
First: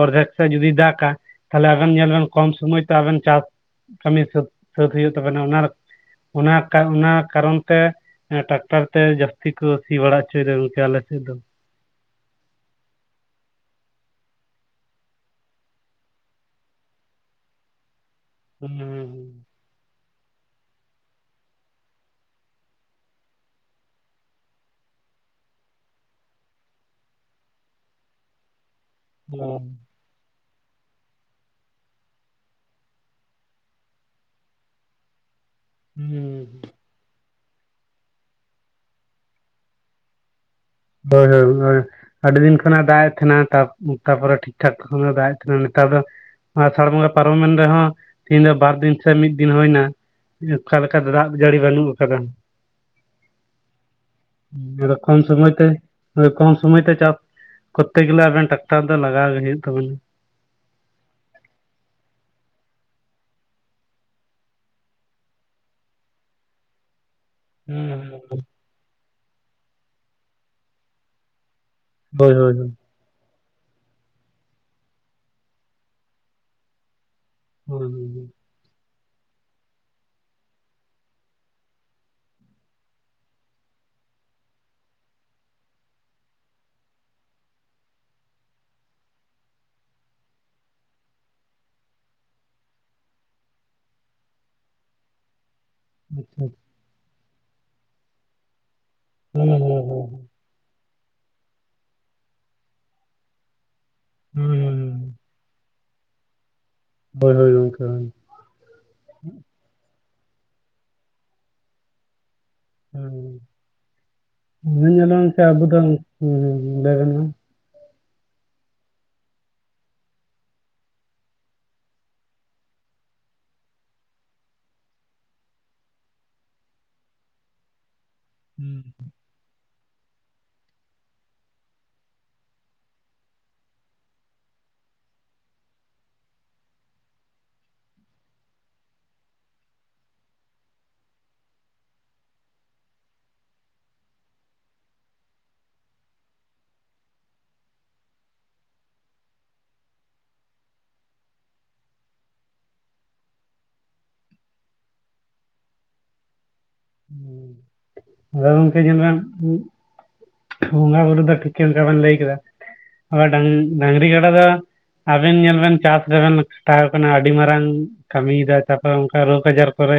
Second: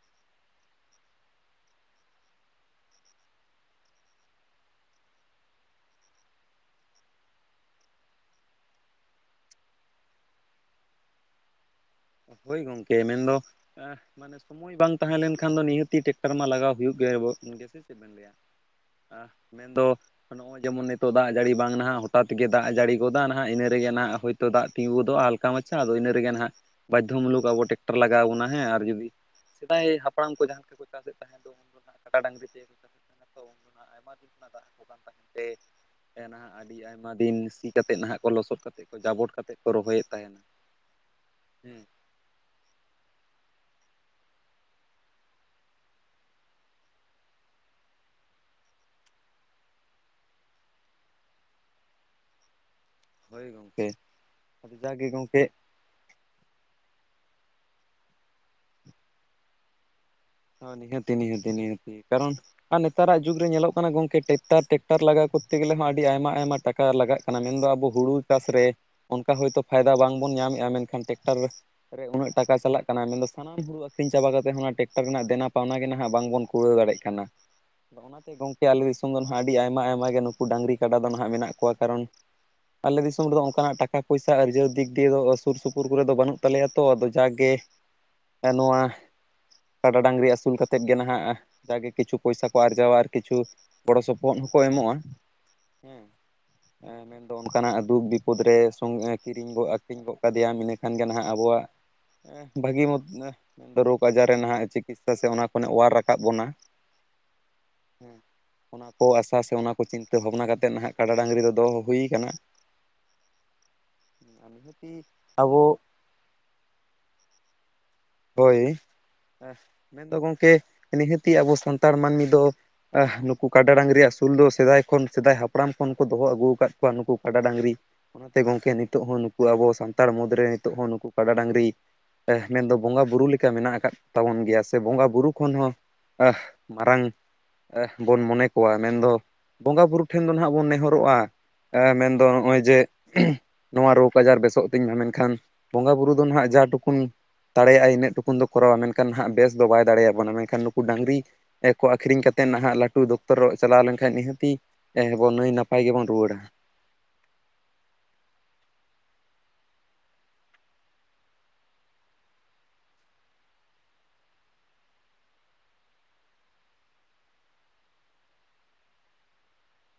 [SPEAKER 1] ᱚᱨᱫᱷᱮᱠ ᱥᱮᱜ ᱡᱩᱫᱤ ᱫᱟᱜ ᱠᱟ ᱛᱟᱦᱮᱞᱮ ᱟᱵᱮᱱ ᱧᱮᱞ ᱵᱮᱱ ᱠᱚᱢ ᱥᱚᱢᱚᱭ ᱛᱮ ᱟᱵᱮᱱ ᱪᱟᱥ- ᱠᱟᱹᱢᱤ ᱥᱟᱹᱛ ᱥᱟᱹᱛ ᱦᱩᱭᱩᱜ ᱛᱟᱵᱮᱱᱟ ᱚᱱᱟ ᱨᱮ- ᱚᱱᱟ ᱠᱟ ᱚᱱᱟ ᱠᱟᱨᱚᱱ ᱛᱮ ᱴᱟᱠᱴᱟᱨ ᱛᱮ ᱡᱟᱹᱥᱛᱤ ᱠᱚ- ᱥᱤ ᱵᱟᱲᱟ ᱩᱪᱩᱭ ᱫᱟ ᱜᱚᱝᱠᱮ ᱟᱞᱮ ᱥᱮᱫ ᱫᱚ᱾
[SPEAKER 2] ᱦᱳᱭ ᱜᱚᱝᱠᱮ ᱢᱮᱱ ᱫᱚ ᱮᱸ ᱢᱟᱱᱮ ᱥᱚᱢᱚᱭ ᱵᱟᱝ ᱛᱟᱦᱮᱸ ᱞᱮᱱᱠᱷᱟᱱ ᱫᱚ ᱱᱤᱦᱟᱹᱛᱤ ᱴᱮᱠᱴᱟᱨ ᱢᱟ ᱞᱟᱜᱟᱣ ᱦᱩᱭᱩᱜ ᱜᱮᱭᱟᱵᱚᱱ ᱜᱮᱥᱮ ᱪᱮᱫ ᱵᱮᱱ ᱞᱟᱹᱭᱼᱟ?
[SPEAKER 1] [inaudible]
[SPEAKER 2] ᱢᱮᱱ ᱫᱚ ᱱᱚᱜᱼᱚᱭ ᱡᱮᱢᱚᱱ ᱱᱤᱛᱚᱜ ᱫᱟᱜ ᱡᱟᱹᱲᱤ ᱵᱟᱝ ᱱᱟᱦᱟᱜ ᱦᱚᱴᱟᱛ ᱜᱮ ᱫᱟᱜ ᱮ ᱡᱟᱹᱲᱤ ᱜᱚᱫᱟ ᱱᱟᱦᱟᱜ ᱤᱱᱟᱹ ᱨᱮᱜᱮ ᱱᱟᱦᱟ ᱦᱚ ᱛᱚ ᱫᱟᱜ ᱛᱤᱸᱭᱩ ᱜᱚᱫᱚᱜᱼᱟ ᱦᱟᱞᱠᱟ ᱢᱟᱪᱷᱟ ᱟᱫᱚ ᱤᱱᱟᱹ ᱨᱮᱜᱮ ᱱᱟᱦᱟᱜ ᱵᱟᱡᱫᱷᱚ ᱢᱩᱞᱞᱚᱠ ᱟᱵᱚ ᱴᱮᱠᱴᱟᱨ ᱞᱟᱜᱟᱣ ᱵᱚᱱᱟ ᱦᱮᱸ ᱟᱨ ᱡᱩᱫᱤ
[SPEAKER 1] ᱦᱩᱸ
[SPEAKER 2] ᱥᱮᱫᱟᱭ ᱦᱟᱯ ᱯᱲᱟᱢ ᱠᱚ ᱡᱟᱦᱟᱸ ᱞᱮᱠᱟ ᱠᱚ ᱪᱟᱥᱮᱫ ᱛᱟᱦᱮᱸᱫ ᱫᱚ ᱩᱱ ᱨᱮᱱᱟᱜ ᱠᱟᱰᱟ ᱰᱟᱝᱜᱨᱤ [unintelligible] [unintelligible] ᱛᱮ᱾ ᱦᱮ ᱱᱟᱦᱟᱜ
[SPEAKER 1] ᱦᱩᱸ
[SPEAKER 2] ᱟᱰᱤ ᱟᱭᱢᱟ ᱫᱤᱱ ᱥᱤ ᱠᱟᱛᱮᱫ ᱱᱟᱦᱟᱜ ᱠᱚ ᱞᱚᱥᱚᱫ ᱠᱟᱛᱮᱫ ᱠᱚ ᱡᱟᱵᱚᱴ ᱠᱟᱛᱮᱫ ᱠᱚ ᱨᱚᱦᱚᱭᱮᱫ ᱛᱟᱦᱮᱱᱟ᱾
[SPEAKER 1] ᱦᱳᱭ ᱦᱳᱭ
[SPEAKER 2] ᱦᱮᱸ
[SPEAKER 1] [unintelligible] ᱟᱰᱤ ᱫᱤᱱ ᱠᱷᱚᱱᱟᱜ ᱫᱟᱜ ᱮᱫ ᱛᱟᱦᱮᱱᱟ ᱛᱟᱯ ᱛᱟᱯᱚᱨᱮ ᱴᱷᱤᱠ ᱴᱷᱟᱠ ᱠᱚᱦᱚ ᱫᱟᱜ ᱮᱫ ᱛᱟᱦᱮᱱᱟ ᱱᱮᱛᱟᱨ ᱫᱚ ᱟᱨᱥᱟᱲ ᱵᱚᱸᱝᱜᱟ ᱯᱟᱨᱚᱢᱮᱱ ᱨᱮᱦᱚᱸ ᱛᱮᱦᱤᱧ ᱫᱚ ᱵᱟᱨ ᱫᱤᱱ ᱥᱮ ᱢᱤᱫ ᱫᱤᱱ ᱦᱩᱭᱱᱟ᱾ ᱚᱠᱷᱟ ᱞᱮᱠᱷᱟ ᱫᱚ ᱫᱟᱜ ᱡᱟᱹᱲᱤ ᱵᱟᱹᱱᱩᱜ ᱟᱠᱟᱫᱟ᱾
[SPEAKER 2] ᱦᱳᱭ ᱜᱚᱝᱠᱮ ᱟᱫᱚ ᱡᱟᱜᱮ
[SPEAKER 1] ᱨᱚᱠᱚᱢ
[SPEAKER 2] ᱜᱚᱝᱠᱮ
[SPEAKER 1] ᱥᱚᱢᱚᱡ ᱛᱮ ᱠᱚᱢ ᱥᱚᱢᱚᱭ ᱛᱮ ᱪᱟᱥ ᱠᱚᱨᱛᱮ ᱜᱮᱞᱮ ᱟᱵᱮᱱ ᱴᱟᱠᱴᱟᱨ ᱫᱚ ᱞᱟᱜᱟᱣ ᱜᱮ ᱦᱩᱭᱩᱜ ᱛᱟᱵᱮᱱᱟ᱾
[SPEAKER 2] ᱚ ᱱᱤᱦᱟᱹᱛᱤ ᱱᱤᱦᱟᱹᱛᱤ ᱱᱤᱦᱟᱹᱛᱤ ᱠᱟᱨᱚᱱ ᱟᱨ ᱱᱮᱛᱟᱨᱟᱜ ᱡᱩᱜᱽ ᱨᱮ ᱧᱮᱞᱚᱜ ᱠᱟᱱᱟ ᱜᱚᱝᱠᱮ ᱴᱮᱠᱴᱟᱨ ᱴᱮᱠᱴᱟᱨ ᱞᱟᱜᱟᱣ ᱠᱚᱨᱛᱮ ᱜᱮᱞᱮ ᱦᱚᱸ ᱟᱹᱰᱤ ᱟᱭᱢᱟ ᱟᱭᱢᱟ ᱴᱮᱠ ᱠᱟ ᱞᱟᱜᱟᱜ ᱠᱟᱱᱟ ᱢᱮᱱ ᱫᱚ ᱟᱵᱚ ᱦᱩᱲᱩ ᱪᱟᱥ ᱨᱮ ᱚᱱᱠᱟ ᱦᱳᱭᱛᱳ ᱯᱷᱟᱭᱫᱟ ᱵᱟᱝᱵᱚᱱ ᱧᱟᱢᱮᱜᱼᱟ ᱢᱮᱱᱠᱷᱟᱱ ᱴᱮᱠᱴᱟᱨ ᱨᱮ ᱠᱚᱨᱮ ᱩᱱᱟᱹᱜ
[SPEAKER 1] ᱦᱳᱭ ᱦᱳᱭ
[SPEAKER 2] ᱴᱟᱠᱟ
[SPEAKER 1] ᱦᱳᱭ
[SPEAKER 2] ᱪᱟᱞᱟᱜ ᱠᱟᱱᱟ ᱢᱮᱱ ᱫᱚ ᱥᱟᱱᱟᱢ ᱦᱩᱲᱩ ᱟᱹᱠᱷᱨᱤᱧ ᱪᱟᱵᱟ ᱠᱟᱛᱮᱜ ᱦᱚᱸ ᱚᱱᱟ ᱴᱮᱠᱴᱟᱨ ᱨᱮᱱᱟᱜ ᱫᱮᱱᱟ ᱯᱟᱣᱱᱟ ᱜᱮ ᱱᱟᱦᱟᱜ ᱵᱟᱝ ᱵᱚᱱ ᱠᱩᱲᱟᱹᱣ ᱫᱟᱲᱮ ᱠᱟᱱᱟ᱾
[SPEAKER 1] ᱦᱳᱭ
[SPEAKER 2] ᱫᱟ
[SPEAKER 1] ᱦᱳᱭ
[SPEAKER 2] ᱚᱱᱟ ᱛᱮ ᱜᱚᱝᱠᱮ ᱟᱞᱤ ᱥᱚᱢ ᱫᱚ ᱱᱟᱦᱟᱜ ᱟᱹᱰᱤ ᱟᱭᱢᱟ ᱟᱭᱢᱟ ᱜᱮ ᱱᱩᱠᱩ ᱰᱟᱹᱝᱨᱤ ᱠᱟᱰᱟ ᱫᱚ ᱱᱟᱦᱟᱜ ᱢᱮᱱᱟᱜ ᱠᱚᱣᱟ ᱠᱟᱨᱚᱱ ᱟᱞᱮ ᱫᱤᱥᱚᱢ ᱨᱮᱫᱚ ᱚᱝᱠᱟᱱᱟᱜ ᱴᱟᱠᱟ ᱯᱚᱭᱥᱟ ᱟᱹᱨᱡᱟᱹᱣ ᱫᱤᱠ ᱫᱤᱭᱮ ᱫᱚ ᱟᱥᱩᱨ ᱥᱩᱯᱩᱨ ᱠᱚᱨᱮ ᱫᱚ ᱵᱟᱹᱱᱩᱜ ᱛᱟᱞᱮᱭᱟ᱾ ᱛᱚ ᱟᱫᱚ ᱡᱟᱜᱮ ᱟ ᱱᱚᱣᱟ ᱠᱟᱰᱟ ᱰᱟᱹᱝᱨᱤ ᱟᱹᱥᱩᱞ ᱠᱟᱛᱮᱫ ᱜᱮ ᱱᱟᱦᱟᱜ ᱡᱟᱜᱮ ᱠᱤᱪᱷᱩ ᱯᱚᱭᱥᱟ ᱠᱚ ᱟᱨᱡᱟᱣᱟ ᱟᱨ ᱠᱤᱪᱷᱩ ᱜᱚᱲᱚ ᱥᱚᱯᱚᱦᱚᱫ ᱦᱚᱸᱠᱚ ᱮᱢᱚᱜᱼᱟ᱾ ᱦᱮᱸ
[SPEAKER 1] ᱦᱳᱭ
[SPEAKER 2] ᱮᱸ ᱢᱮᱱᱫᱚ ᱚᱝᱠᱟᱱᱟᱜ ᱫᱩᱠ ᱵᱤᱯᱚᱫ ᱨᱮ ᱥᱚᱝᱜ ᱠᱤᱨᱤᱧ
[SPEAKER 1] ᱦᱳᱭ
[SPEAKER 2] ᱜᱚᱜ
[SPEAKER 1] ᱦᱳᱭ
[SPEAKER 2] ᱟᱹᱠᱷᱨᱤᱧ
[SPEAKER 1] ᱦᱳᱭ
[SPEAKER 2] ᱜᱚᱫ ᱠᱟᱫ ᱫᱤᱭᱟᱢ ᱤᱱᱟᱹᱠᱷᱟᱱ ᱜᱮ ᱱᱟᱦᱟᱜ ᱟᱵᱚᱣᱟᱜ ᱵᱷᱟᱹᱜᱤ ᱦᱚ ᱨᱳᱜᱽ ᱟᱡᱟᱨ ᱨᱮ ᱱᱟᱦᱟᱜ ᱪᱤᱠᱤᱥ
[SPEAKER 1] ᱦᱩᱸ
[SPEAKER 2] ᱦᱳᱭ ᱥᱮ ᱚᱱᱟ ᱠᱷᱚᱱᱟᱜ ᱚᱣᱟᱨ ᱨᱟᱠᱟᱵ ᱵᱚᱱᱟ᱾
[SPEAKER 1] ᱦᱳᱭ ᱦᱳᱭ ᱜᱚᱝᱠᱮ ᱦᱳᱭ
[SPEAKER 2] ᱦᱮᱸ ᱚᱱᱟ ᱠᱚ ᱟᱥᱟ ᱥᱮ ᱚᱱᱟ ᱠᱚ ᱪᱤᱱᱛᱟᱹ ᱵᱷᱟᱵᱱᱟ ᱠᱟᱛᱮᱜ ᱱᱟᱦᱟᱜ ᱠᱟᱰᱟ ᱰᱟᱹᱝᱨᱤ ᱫᱚ ᱫᱚᱦᱚ ᱦᱩᱭ ᱠᱟᱱᱟ᱾ ᱱᱤᱦᱟᱹᱛᱤ
[SPEAKER 1] ᱦᱩᱸ
[SPEAKER 2] ᱟᱵᱚ
[SPEAKER 1] [unintelligible]
[SPEAKER 2] ᱦᱳᱭ ᱮ ᱢᱮᱱᱫᱚ ᱜᱚᱢᱠᱮ ᱱᱤᱦᱟᱹᱛᱤ ᱟᱵᱚ ᱥᱟᱱᱛᱟᱲ ᱢᱟ ᱱᱤᱫ ᱫᱚ ᱟᱦ ᱱᱩᱠᱩ ᱠᱟᱰᱟ ᱰᱟᱹᱝᱨᱤ ᱟᱥᱩᱞ ᱫᱚ ᱥᱮᱫᱟᱭ ᱠᱷᱚᱱ ᱥᱮᱫᱟᱭ ᱦᱟᱯᱲᱟᱢ ᱠᱷᱚᱱ ᱠᱚ ᱫᱚᱦᱚ ᱟᱹᱜᱩ ᱟᱠᱟᱫ ᱠᱚᱣᱟ ᱱᱩᱠᱩ ᱠᱟᱰᱟ ᱰᱟᱹᱝᱨᱤ ᱚᱱᱟᱛᱮ ᱜᱚᱝᱠᱮ ᱱᱤᱛᱚᱜ ᱦᱚᱸ ᱱᱩᱠᱩ ᱟᱵᱚ ᱥᱟᱱᱛᱟᱲ ᱢᱩᱫᱽᱨᱮ ᱱᱤᱛᱚᱜ ᱦᱚᱸ ᱱᱩᱠᱩ ᱠᱟᱰᱟ ᱰᱟᱹᱝᱨᱤ ᱮ ᱢᱮᱱᱫᱚ ᱵᱚᱸᱜᱟ ᱵᱩᱨᱩ ᱞᱮᱠᱟ ᱢᱮᱱᱟᱜ ᱟᱠᱟᱫ ᱛᱟᱵᱚᱱ ᱜᱮᱭᱟ ᱥᱮ ᱵᱚᱸᱜᱟ ᱵᱩᱨᱩ ᱠᱷᱚᱱ ᱦᱚᱸ ᱟ ᱢᱟᱨᱟᱝ᱾ ᱮ ᱵᱚᱱ ᱢᱚᱱᱮ ᱠᱚᱣᱟ ᱢᱮᱱᱫᱚ ᱵᱚᱸᱜᱟ ᱵᱩᱨᱩ ᱴᱷᱮᱱ ᱫᱚ ᱱᱟᱦᱟᱜ ᱵᱚᱱ ᱱᱮᱦᱚᱨᱚᱜᱼᱟ᱾ ᱮ ᱢᱮᱱᱫᱚ ᱱᱚᱜᱼᱚᱭ ᱡᱮ ᱱᱚᱣᱟ ᱨᱳᱜᱽ ᱟᱡᱟᱨ ᱵᱮᱥᱚᱜ ᱛᱤᱧ ᱢᱟ ᱢᱮᱱᱠᱷᱟᱱ ᱵᱚᱸᱜᱟ ᱵᱩᱨᱩ ᱫᱚ ᱱᱟᱦᱟᱜ ᱡᱟ ᱴᱩᱠᱩᱱ ᱛᱟᱲᱮᱭᱟᱜᱼᱟᱭ ᱤᱱᱟᱹᱜ ᱴᱩᱠᱩᱱ ᱫᱚ ᱠᱚᱨᱟᱣᱟ ᱢᱮᱱᱠᱷᱟᱱ ᱦᱟᱸᱜ ᱵᱮᱥ ᱫᱚ ᱵᱟᱭ ᱫᱟᱲᱮᱭᱟᱵᱚᱱᱟ ᱢᱮᱱᱠᱷᱟᱱ ᱱᱩᱠᱩ ᱰᱝᱨᱤ ᱮᱠᱚ ᱟᱹᱠᱷᱨᱤᱧ ᱠᱟᱛᱮᱫ ᱱᱟᱦᱟᱜ ᱞᱟᱹᱴᱩ ᱫᱚᱠᱛᱚᱨᱚᱟᱜ ᱪᱟᱞᱟᱣ ᱞᱮᱱᱠᱷᱟᱡ ᱱᱤᱦᱟᱹᱛᱤ ᱦᱮᱸᱦᱮᱵᱚ ᱱᱟᱹᱭ ᱱᱟᱯᱟᱭ ᱜᱮᱵᱚᱱ ᱨᱩᱣᱟᱲᱟ᱾
[SPEAKER 1] [unintelligible] ᱟᱫᱚ ᱜᱚᱝᱠᱮ ᱧᱮᱞᱵᱮᱱ ᱩᱸᱜ ᱵᱚᱸᱜᱟ ᱵᱩᱨᱩ ᱫᱚ ᱴᱷᱤᱠ ᱚᱱᱠᱟ ᱵᱮᱱ ᱞᱟᱹᱭ ᱠᱮᱫᱟ ᱰᱟᱝ ᱰᱟᱹᱝᱨᱤ ᱜᱟᱰᱟ ᱫᱚ ᱟᱵᱮᱱ ᱧᱮᱞ ᱵᱮᱱ ᱪᱟᱥ ᱨᱮᱵᱮᱱ ᱠᱷᱟᱴᱟᱣ ᱠᱟᱱᱟ ᱟᱹᱰᱤ ᱢᱟᱨᱟᱝ ᱠᱟᱹᱢᱤᱭᱫᱟ ᱛᱟᱯᱚᱨᱮ ᱚᱝᱠᱟ ᱨᱳᱜᱽ ᱟᱡᱟᱨ ᱠᱚᱨᱮ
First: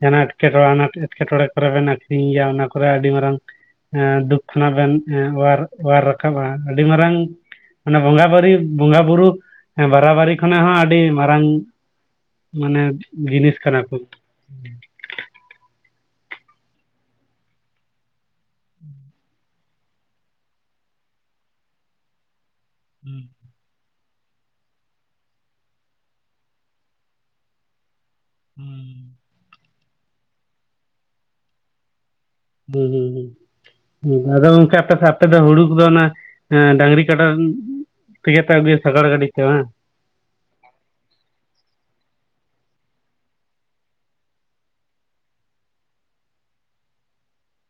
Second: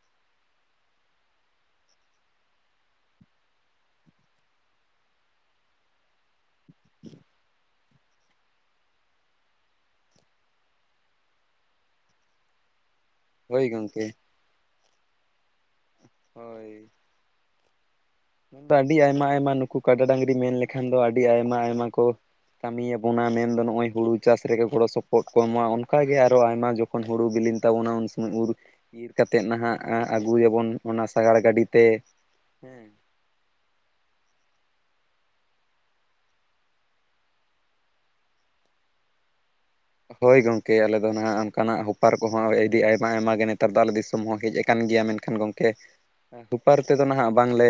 [SPEAKER 1] ᱡᱟᱦᱟᱱᱟ ᱮᱴᱠᱮᱴᱚᱬᱮ ᱟᱱᱟᱴ ᱮᱴᱠᱮᱴᱚᱬᱮ ᱠᱚᱨᱮ ᱵᱮᱱ ᱟᱠᱷᱨᱤᱧᱮᱭᱟ ᱚᱱᱟ ᱠᱚᱨᱮ ᱟᱹᱰᱤ ᱢᱟᱨᱟᱝ ᱮᱸ ᱫᱩᱠ ᱠᱷᱚᱱᱟᱜ ᱵᱮᱱ ᱮᱸ ᱚᱣᱟᱨ ᱚᱣᱟᱨ ᱨᱟᱠᱟᱵᱼᱟ ᱟᱹᱰᱤ ᱢᱟᱨᱟᱝ ᱟᱱᱮ ᱵᱚᱸᱜᱟ ᱵᱟᱨᱤ ᱵᱚᱸᱜᱟ ᱵᱩᱨᱩ ᱵᱟᱨᱟᱵᱟᱨᱤ ᱠᱷᱚᱱᱟᱜ ᱦᱚᱸ ᱟᱹᱰᱤ ᱢᱟᱨᱟᱝ ᱢᱟᱱᱮ ᱡᱤᱱᱤᱥ
[SPEAKER 2] ᱦᱳᱭ
[SPEAKER 1] ᱠᱟᱱᱟ ᱠᱚ᱾
[SPEAKER 2] ᱜᱚᱢᱠᱮ ᱦᱳᱭ ᱫᱚ ᱟᱹᱰᱤ ᱟᱭᱢᱟ ᱟᱭᱢᱟ ᱱᱩᱠᱩ ᱠᱟᱰᱟ ᱰᱟᱹᱝᱨᱤ ᱢᱮᱱ ᱞᱮᱠᱷᱟᱱ ᱫᱚ ᱟᱹᱰᱤ ᱟᱭᱢᱟ ᱟᱭᱢᱟ ᱠᱚ- ᱠᱟᱹᱢᱤᱭᱟ ᱵᱚᱱᱟ
[SPEAKER 1] ᱦᱩᱸ
[SPEAKER 2] ᱢᱮᱱᱫᱚ ᱱᱚᱜᱼᱚᱭ ᱦᱩᱲᱩ ᱪᱟᱥ ᱨᱮᱜᱮ ᱜᱚᱲᱚ ᱥᱚᱯᱚᱨᱚᱫ ᱠᱚ ᱮᱢᱟ ᱚᱱᱠᱟᱜᱮ ᱟᱨᱚ ᱟᱭᱢᱟ ᱡᱚᱠᱷᱚᱱ ᱦᱩᱲᱳ ᱵᱤᱞᱤᱧ ᱛᱟᱵᱱᱟ ᱩᱱ ᱩᱨ ᱤᱨ
[SPEAKER 1] ᱦᱩᱸ
[SPEAKER 2] ᱠᱟᱛᱮᱫ ᱱᱟᱦᱟᱜ ᱟᱹᱜᱩᱭᱟᱵᱚᱱ ᱚᱱᱟ ᱥᱸᱟᱜᱟᱲ ᱜᱟᱹᱰᱤ ᱛᱮ᱾
[SPEAKER 1] ᱦᱩᱸ
[SPEAKER 2] ᱦᱮᱸ
[SPEAKER 1] ᱦᱩᱸ᱾ ᱟᱫᱚ ᱚᱝᱠᱟ ᱚᱠᱛᱚ ᱟᱯᱮ ᱫᱚ ᱦᱩᱲᱩ ᱠᱚᱫᱚ ᱚᱱᱟ ᱰᱟᱝᱨᱤ ᱠᱟᱰᱟ ᱛᱤᱛᱟᱵᱮ ᱥᱟᱜᱟᱲ ᱜᱰᱤᱛᱮ ᱵᱟᱝ?
[SPEAKER 2] ᱦᱳᱭ ᱜᱚᱢᱠᱮ ᱟᱞᱮ ᱫᱚ ᱱᱟᱦᱟᱜ ᱚᱱᱠᱟᱱᱟᱜ ᱦᱚᱯᱟᱨ ᱠᱚᱦᱚᱸ ᱟᱹᱰᱤ ᱟᱭᱢᱟ ᱟᱭᱢᱟᱜ ᱜᱮ ᱱᱮᱛᱟᱨ ᱫᱚ ᱟᱞᱮ ᱫᱤᱥᱚᱢ ᱦᱚᱸ ᱦᱮᱡ ᱟᱠᱟᱱ ᱜᱮᱭᱟ ᱢᱮᱱᱠᱷᱟᱱ ᱠᱷᱟᱱ ᱜᱚᱢᱠᱮ ᱦᱯᱟᱨ ᱛᱮᱫᱚ ᱱᱟᱦᱟᱜ ᱵᱟᱝᱞᱮ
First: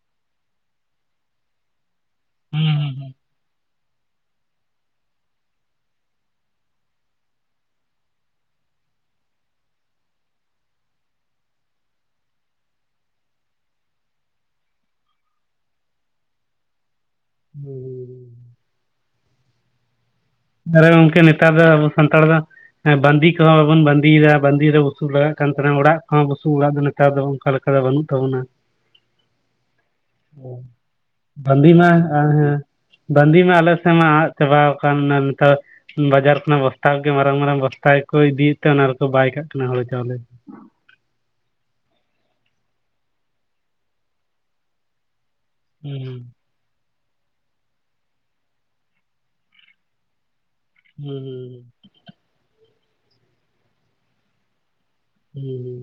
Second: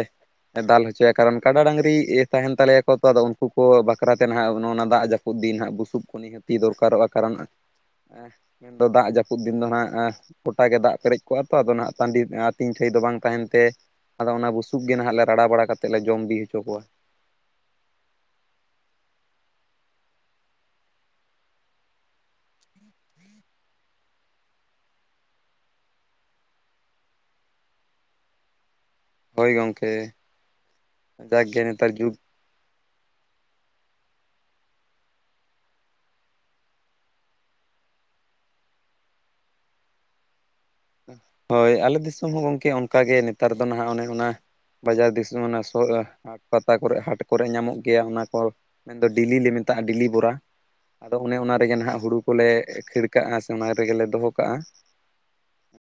[SPEAKER 2] ᱫᱟᱞ ᱦᱚᱪᱚᱭᱟ ᱠᱟᱨᱚᱱ ᱠᱟᱰᱟ ᱰᱟᱹᱝᱨᱤ ᱛᱟᱦᱮᱱ
[SPEAKER 1] ᱦᱩᱸ
[SPEAKER 2] ᱛᱟᱞᱮᱭᱟᱠᱚ ᱛᱚ
[SPEAKER 1] ᱦᱩᱸ
[SPEAKER 2] ᱟᱫᱚ ᱩᱱᱠᱩ ᱠᱚ ᱵᱟᱠᱷᱨᱟᱛᱮ ᱱᱟᱦᱟᱜ ᱱᱚ ᱚᱱᱟ ᱫᱟᱜ ᱡᱟᱹᱯᱩ ᱫᱤᱱ ᱱᱟᱦᱟᱜ ᱵᱩᱥᱩᱵ ᱠᱩ ᱱᱤᱦᱟᱹᱛᱤ ᱫᱚᱨᱠᱟᱨ ᱠᱟᱨᱚᱜᱼᱟ ᱠᱟᱨᱚᱱ ᱢᱮᱱᱫᱚ ᱫᱟᱜ ᱡᱟᱹᱯᱩᱫ ᱫᱤᱱ ᱫᱚ ᱱᱟᱦᱟᱜ᱾ ᱜᱚᱴᱟ ᱜᱮ ᱫᱟᱜ ᱯᱮᱨᱮᱡ ᱠᱚᱜᱼᱟ ᱛᱚ ᱟᱫᱚ ᱱᱟᱦᱟᱜ ᱴᱟᱺᱰᱤ ᱟᱹᱛᱤᱧ ᱴᱷᱮᱡ ᱫᱚ ᱵᱟᱝ ᱛᱟᱦᱮᱱ ᱛᱮ ᱟᱫᱚ ᱚᱱᱟ ᱵᱩᱥᱩᱵ ᱜᱮ ᱱᱟᱦᱟᱜ ᱞᱮ ᱨᱟᱲᱟ ᱵᱟᱲᱟ ᱠᱟᱛᱮᱫ ᱞᱮ ᱡᱚᱢ ᱵᱤ ᱦᱚᱪᱚ ᱠᱚᱣᱟ᱾
[SPEAKER 1] ᱦᱮᱸ ᱟᱨ ᱜᱚᱝᱠᱮ ᱱᱮᱛᱟᱨ ᱫᱚ ᱟᱵᱚ ᱥᱟᱱᱛᱟᱲ ᱫᱚ ᱦᱮ ᱵᱟᱸᱫᱤ ᱠᱚᱦᱚᱸ ᱵᱟᱵᱚᱱ ᱵᱟᱸᱫᱤᱭᱮᱫᱟ ᱵᱟᱸᱫᱮ ᱨᱮ ᱵᱩᱥᱩ ᱞᱟᱜ ᱠᱟᱱ ᱛᱟᱦᱮᱱᱟ ᱚᱲᱟᱜ ᱠᱚᱦᱚᱸ ᱵᱩᱥᱩ ᱚᱲᱟᱜ ᱱᱮᱛᱟᱨ ᱫᱚ ᱚᱱᱠᱟ ᱞᱮᱠᱟ ᱫᱚ ᱵᱟᱹᱱᱩᱜ ᱛᱟᱵᱚᱱᱟ᱾
[SPEAKER 2] ᱦᱳᱭ ᱜᱚᱝᱠᱮ ᱡᱟᱠᱜᱮ
[SPEAKER 1] ᱵᱟᱸᱫᱤ ᱢᱟ
[SPEAKER 2] ᱱᱮᱛᱟᱨ ᱡᱩᱜᱽ
[SPEAKER 1] ᱦᱮ ᱵᱟᱸᱫᱤ ᱢᱟ ᱟᱞᱮᱥᱱ ᱢᱟ ᱟᱫ ᱪᱟᱵᱟᱣ ᱠᱟᱱ᱾ ᱛᱟᱨ ᱵᱟᱡᱟᱨ ᱠᱷᱚᱱᱟᱜ ᱵᱚᱥᱛᱟ ᱠᱚᱜᱮ ᱢᱟᱨᱟᱝ ᱢᱟᱨᱟᱝ ᱵᱚᱥᱛᱟ ᱜᱮᱠᱚ ᱤᱫᱤᱭᱮᱫ ᱛᱟᱦᱮᱱᱟ ᱟᱨ ᱠᱚ ᱵᱟᱭ ᱠᱟᱜ ᱠᱟᱱᱟ ᱦᱳᱲᱳ ᱪᱟᱣᱞᱮ᱾
[SPEAKER 2] ᱦᱳᱭ ᱟᱞᱮ ᱫᱤᱥᱚᱢ ᱦᱚᱸ ᱜᱚᱢᱠᱮ ᱚᱱᱠᱟᱜᱮ ᱱᱮᱛᱟᱨ ᱫᱚ ᱱᱟᱦᱟᱜ ᱚᱱᱮ ᱚᱱᱟ ᱵᱟᱡᱟᱨ ᱫᱤᱥᱚᱢ ᱚᱱᱟ ᱦᱟᱴ ᱯᱟᱛᱟ ᱠᱚᱨᱮ ᱦᱟᱴ ᱠᱚᱨᱮ ᱧᱟᱢᱚᱜ ᱜᱮᱭᱟ ᱚᱱᱟ ᱠᱚ ᱢᱮᱱᱫᱚ ᱰᱮᱞᱤ ᱞᱮ ᱢᱮᱛᱟᱜᱼᱟ ᱰᱮᱞᱤ ᱵᱚᱨᱟ᱾ ᱟᱫᱚ ᱚᱱᱮ ᱚᱱᱟ ᱨᱮᱜᱮ ᱱᱟᱦᱟᱜ ᱦᱩᱲᱩ ᱠᱚᱞᱮ ᱠᱷᱟᱹᱲ ᱠᱟᱜᱼᱟ ᱥᱮ ᱚᱱᱟ ᱨᱮᱜᱮᱞᱮ ᱫᱚᱦᱚ ᱠᱟᱜᱼᱟ᱾
[SPEAKER 1] ᱦᱩᱸ